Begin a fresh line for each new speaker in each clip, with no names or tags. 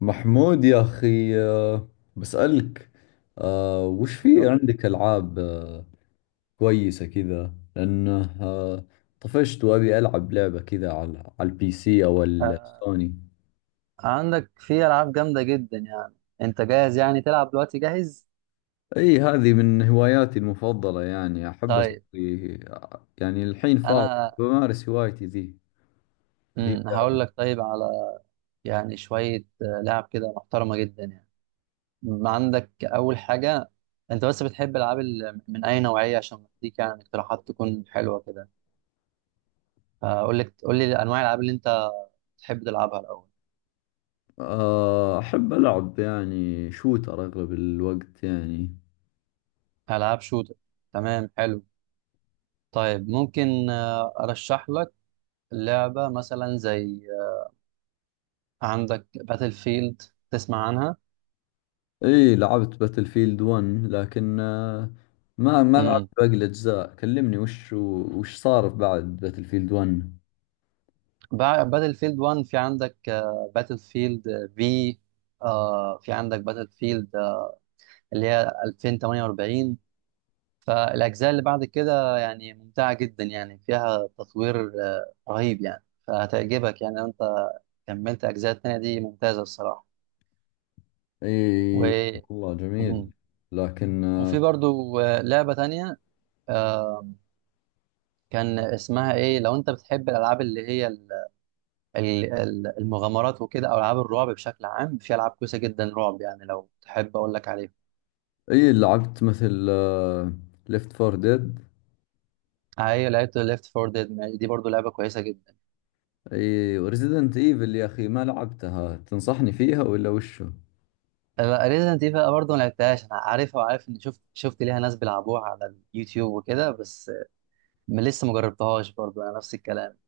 محمود يا أخي بسألك وش في
ايوه.
عندك ألعاب كويسة كذا لأنه طفشت وأبي ألعب لعبة كذا على البي سي أو
آه
السوني.
عندك في العاب جامده جدا يعني. انت جاهز يعني تلعب دلوقتي؟ جاهز؟
أي هذه من هواياتي المفضلة، يعني أحب أسوي،
طيب
يعني الحين فاضي
انا
بمارس هوايتي ذي اللي هي،
هقول لك. طيب على يعني شويه لعب كده محترمه جدا يعني. عندك اول حاجه، انت بس بتحب العاب من اي نوعيه عشان اديك يعني اقتراحات تكون حلوه كده؟ اقول لك، قول لي انواع الالعاب اللي انت بتحب تلعبها الاول.
أحب ألعب يعني شوتر أغلب الوقت يعني.
العاب شوتر، تمام حلو. طيب ممكن ارشح لك لعبه مثلا زي، عندك باتل فيلد، تسمع عنها؟
اي لعبت باتل فيلد 1، لكن ما لعبت
امم
باقي الاجزاء. كلمني وش صار بعد باتل فيلد 1.
باتل فيلد 1 في عندك باتل فيلد، في، في عندك باتل فيلد اللي هي 2048، فالاجزاء اللي بعد كده يعني ممتعه جدا يعني فيها تطوير رهيب يعني، فهتعجبك يعني لو انت كملت اجزاء التانية دي، ممتازه الصراحه. و
اي والله جميل،
مم.
لكن
وفي برضو لعبه تانية آه، كان اسمها ايه، لو انت بتحب الالعاب اللي هي المغامرات وكده، او العاب الرعب بشكل عام، في العاب كويسه جدا رعب يعني، لو تحب اقول لك عليها.
اي لعبت مثل ليفت فور ديد.
هي لعبت ليفت فور ديد، دي برضو لعبه كويسه جدا.
اي وريزيدنت ايفل يا اخي، ما لعبتها، تنصحني فيها ولا وشو؟
ريزنت ايفل برضه ما لعبتهاش، انا عارفها وعارف ان شفت ليها ناس بيلعبوها على اليوتيوب وكده، بس لسه ما جربتهاش برضه، انا نفس الكلام.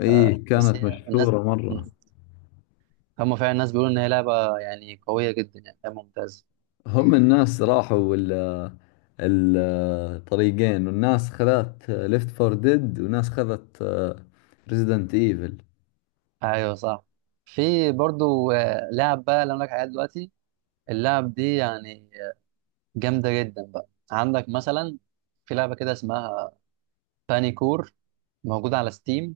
اي
بس
كانت
هي الناس،
مشهورة مرة.
مم. هم فعلا الناس بيقولوا ان هي لعبه يعني قويه جدا، يعني لعبة ممتازه.
هم الناس راحوا ال الطريقين، والناس خذت ليفت فور ديد وناس خذت ريزيدنت ايفل.
ايوه صح. في برضه لعب بقى اللي انا لك عليها دلوقتي، اللعب دي يعني جامده جدا بقى. عندك مثلا في لعبه كده اسمها بانيكور، موجوده على ستيم.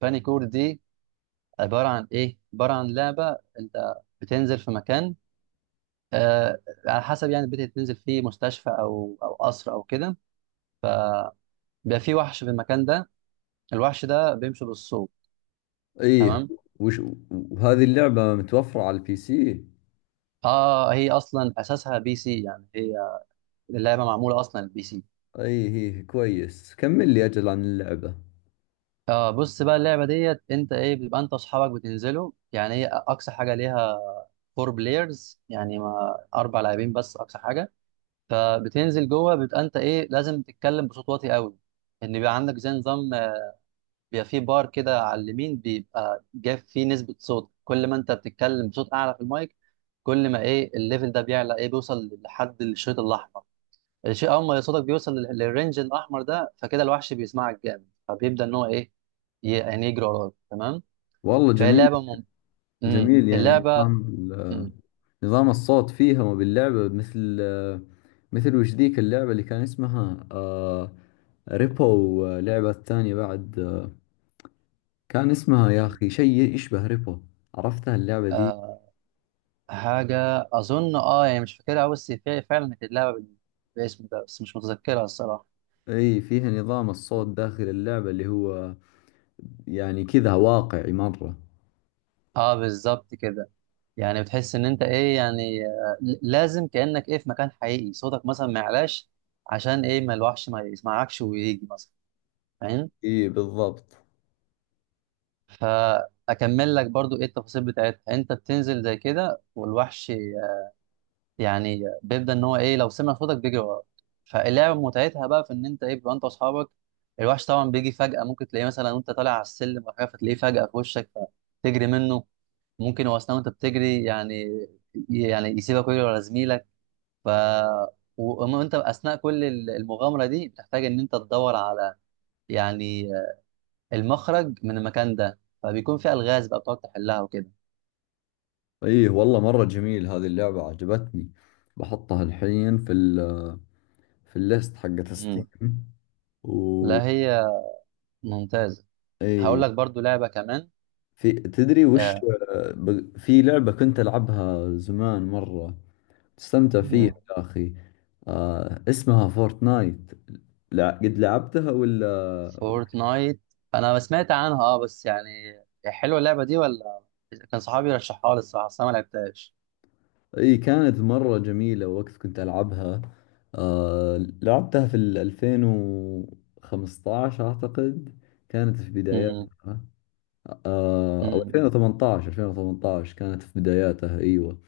بانيكور دي عباره عن ايه؟ عباره عن لعبه انت بتنزل في مكان، آه على حسب يعني البيت اللي بتنزل فيه، مستشفى او او قصر او كده، فبيبقى في وحش في المكان ده، الوحش ده بيمشي بالصوت.
ايه.
تمام.
وش وهذه اللعبة متوفرة على البي سي؟
اه، هي اصلا اساسها بي سي، يعني هي اللعبه معموله اصلا البي سي.
ايه ايه كويس، كمل لي اجل عن اللعبة.
اه بص بقى، اللعبه ديت انت ايه، بتبقى انت واصحابك بتنزلوا، يعني هي اقصى حاجه ليها فور بلايرز، يعني ما اربع لاعبين بس اقصى حاجه. فبتنزل جوه، بيبقى انت ايه لازم تتكلم بصوت واطي قوي. ان بيبقى عندك زي نظام بيبقى فيه بار كده على اليمين، بيبقى جاب فيه نسبه صوت، كل ما انت بتتكلم بصوت اعلى في المايك كل ما ايه الليفل ده بيعلى، ايه، بيوصل لحد الشريط الاحمر، الشيء اول ما صوتك بيوصل للرينج الاحمر ده فكده الوحش بيسمعك جامد، فبيبدا ان هو ايه يعني يجري وراك. تمام.
والله
فهي
جميل.
لعبه
جميل، يعني
اللعبه.
نظام ال-
مم.
نظام الصوت فيها، وباللعبة مثل مثل وش ذيك اللعبة اللي كان اسمها آه ريبو، لعبة ثانية بعد كان اسمها يا
مم.
أخي شيء يشبه ريبو، عرفتها اللعبة ذي؟
آه. حاجة أظن أه يعني مش فاكرها أوي، بس فعلا كانت اللعبة بالاسم ده، بس مش متذكرها الصراحة.
اي فيها نظام الصوت داخل اللعبة اللي هو يعني كذا واقعي مرة.
أه بالظبط كده، يعني بتحس إن أنت إيه، يعني لازم كأنك إيه في مكان حقيقي، صوتك مثلا ما يعلاش، عشان إيه ما الوحش ما يسمعكش ويجي مثلا، فاهم؟
اي بالضبط.
فأكمل لك برضو إيه التفاصيل بتاعتها. أنت بتنزل زي كده، والوحش يعني بيبدا ان هو ايه لو سمع صوتك بيجري وراك. فاللعبه متعتها بقى في ان انت ايه، بيبقى انت واصحابك، الوحش طبعا بيجي فجاه، ممكن تلاقيه مثلا وانت طالع على السلم ولا حاجه، فتلاقيه فجاه في وشك فتجري منه، ممكن هو اثناء وانت بتجري يعني يعني يسيبك ويجري ورا زميلك. ف وانت اثناء كل المغامره دي بتحتاج ان انت تدور على يعني المخرج من المكان ده، فبيكون في الغاز بقى بتقعد تحلها وكده.
اي والله مرة جميل هذه اللعبة، عجبتني، بحطها الحين في ال في الليست حقت ستيم.
مم.
و
لا هي ممتازه. هقول
اي،
لك برضو لعبه كمان.
في تدري وش،
آه.
ب- في لعبة كنت ألعبها زمان مرة، تستمتع فيها
مم.
يا أخي، آه اسمها فورتنايت، لا قد لعبتها ولا؟
فورتنايت، انا سمعت عنها اه، بس يعني هي حلوه اللعبه دي ولا؟ كان صحابي رشحها لي الصراحه، بس انا ما لعبتهاش.
اي كانت مرة جميلة وقت كنت ألعبها. آه لعبتها في ال 2015 أعتقد، كانت في
امم
بداياتها. آه أو
امم
2018، 2018 كانت في بداياتها، أيوة.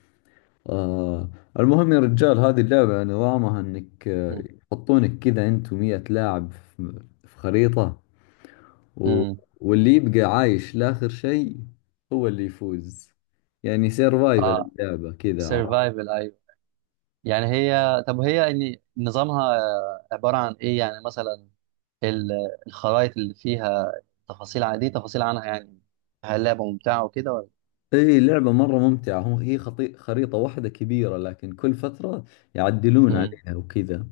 آه المهم يا رجال هذه اللعبة نظامها إنك،
امم
يحطونك كذا أنت ومية لاعب في خريطة. و...
أمم.
واللي يبقى عايش لآخر شيء هو اللي يفوز. يعني سيرفايفل
اه
اللعبة كذا.
سيرفايفل، ايوه. يعني هي، طب هي ان نظامها عباره عن ايه يعني؟ مثلا ال- الخرائط اللي فيها تفاصيل عن دي، تفاصيل عنها يعني، هل اللعبه ممتعه وكده ولا؟
اي لعبة مرة ممتعة، هم هي خريطة واحدة كبيرة، لكن كل فترة يعدلون
امم
عليها وكذا.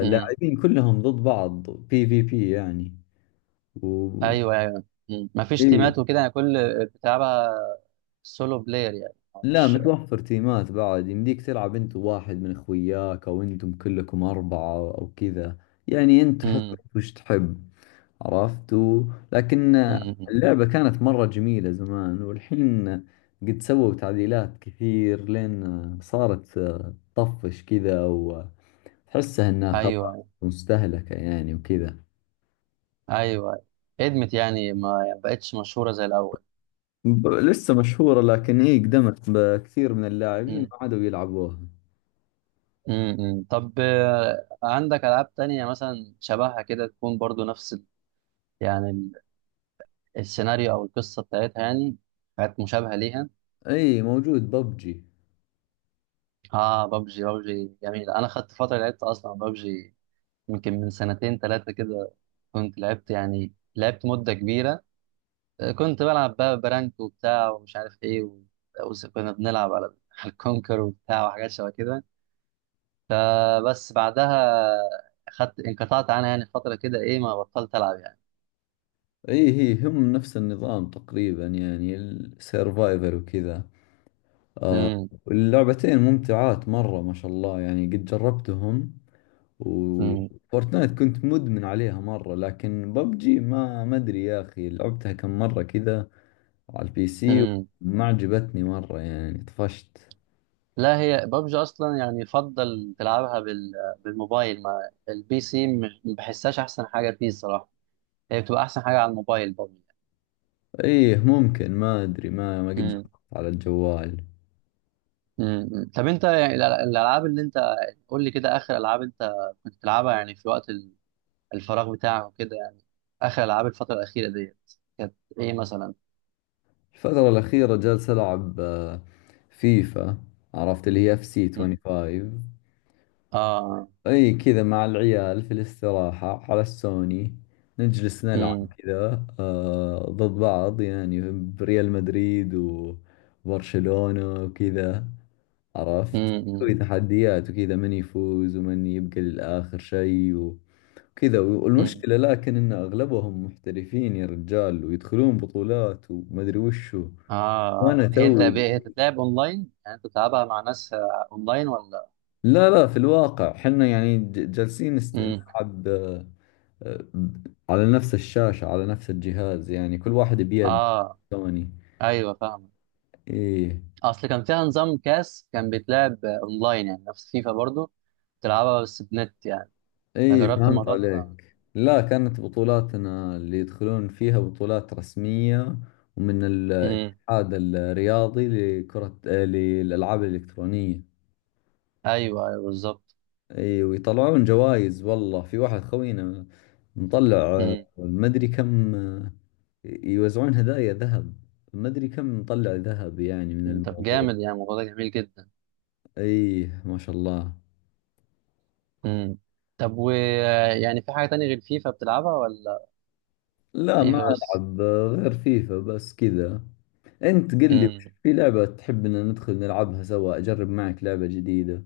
امم
كلهم ضد بعض، بي في بي يعني. و...
ايوه ايوه. أمم. مفيش
اي
تيمات وكده يعني، كل بتلعبها سولو بلاير يعني؟
لا
مش
متوفر تيمات، بعد يمديك تلعب انت وواحد من اخوياك او انتم كلكم اربعة او كذا. يعني انت حسب وش تحب، عرفت. و... لكن
امم
اللعبة كانت مرة جميلة زمان، والحين قد سووا تعديلات كثير لين صارت طفش كذا، وتحسها انها خلاص
ايوه
مستهلكة يعني وكذا.
ايوه. ادمت يعني، ما بقتش مشهوره زي الاول.
لسه مشهورة، لكن اي قدمت، بكثير من اللاعبين
امم
ما عادوا يلعبوها.
طب عندك العاب تانية مثلا شبهها كده، تكون برضو نفس يعني السيناريو او القصه بتاعتها يعني، حاجات مشابهه ليها؟
اي موجود ببجي.
اه بابجي، بابجي جميل. انا خدت فتره لعبت اصلا بابجي يمكن من سنتين ثلاثه كده، كنت لعبت يعني لعبت مده كبيره كنت بلعب بقى برانك وبتاع ومش عارف ايه و... وكنا بنلعب على على الكونكر وبتاع وحاجات شبه كده، فبس بعدها انقطعت عنها يعني فترة كده، ايه، ما بطلت العب يعني.
اي هي هم نفس النظام تقريبا، يعني السيرفايفر وكذا.
امم
واللعبتين ممتعات مرة ما شاء الله يعني، قد جربتهم.
امم
وفورتنايت كنت مدمن عليها مرة، لكن ببجي ما أدري يا أخي، لعبتها كم مرة كذا على البي سي،
امم
وما عجبتني مرة يعني، طفشت.
لا هي ببجي اصلا يعني يفضل تلعبها بالموبايل، ما البي سي ما بحسهاش احسن حاجة فيه الصراحة، هي بتبقى احسن حاجة على الموبايل ببجي.
إيه ممكن، ما أدري، ما قد جربت
امم
على الجوال.
طب انت يعني الالعاب اللي انت، قول لي كده اخر العاب انت كنت بتلعبها يعني في وقت الفراغ بتاعك وكده يعني، اخر العاب الفترة الأخيرة ديت كانت ايه مثلا؟
الفترة الأخيرة جالس ألعب فيفا، عرفت اللي هي اف سي
امم
25.
اه
اي كذا مع العيال في الاستراحة على السوني، نجلس نلعب كذا آه ضد بعض، يعني بريال مدريد وبرشلونة وكذا، عرفت. نسوي
امم
تحديات وكذا، من يفوز ومن يبقى للآخر شيء وكذا.
مم.
والمشكلة لكن إن أغلبهم محترفين يا رجال، ويدخلون بطولات ومدري وشو.
اه
وأنا
هي انت،
توي،
هي تتلعب اونلاين؟ يعني انت بتلعبها مع ناس اونلاين ولا؟
لا لا، في الواقع حنا يعني جالسين
امم
نلعب على نفس الشاشة على نفس الجهاز، يعني كل واحد بيد
اه
سوني.
ايوه فاهم.
ايه.
اصل كان فيها نظام كاس كان بيتلعب اونلاين، يعني نفس فيفا برضو تلعبها بس بنت يعني،
ايه
فجربت
فهمت
الموضوع ده انا.
عليك، لا كانت بطولاتنا اللي يدخلون فيها بطولات رسمية، ومن
امم
الاتحاد الرياضي لكرة للألعاب الإلكترونية.
ايوه ايوه بالظبط.
ايه ويطلعون جوائز، والله في واحد خوينا مطلع
امم
مدري كم يوزعون هدايا ذهب، مدري كم مطلع ذهب يعني من
طب
الموضوع.
جامد يعني، الموضوع ده جميل جدا.
ايه ما شاء الله.
امم طب و يعني في حاجة تانية غير فيفا بتلعبها ولا
لا ما
فيفا بس؟
ألعب غير فيفا بس كذا. أنت قل لي وش
امم
في لعبة تحبنا ندخل نلعبها سوا، أجرب معك لعبة جديدة.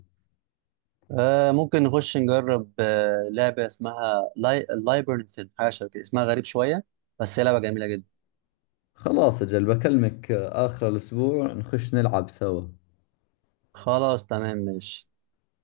آه ممكن نخش نجرب آه لعبة اسمها لايبرنث، حاجة شبه كده، اسمها غريب شوية، بس هي لعبة جميلة جدا.
خلاص أجل بكلمك آخر الأسبوع نخش نلعب سوا.
خلاص تمام ماشي.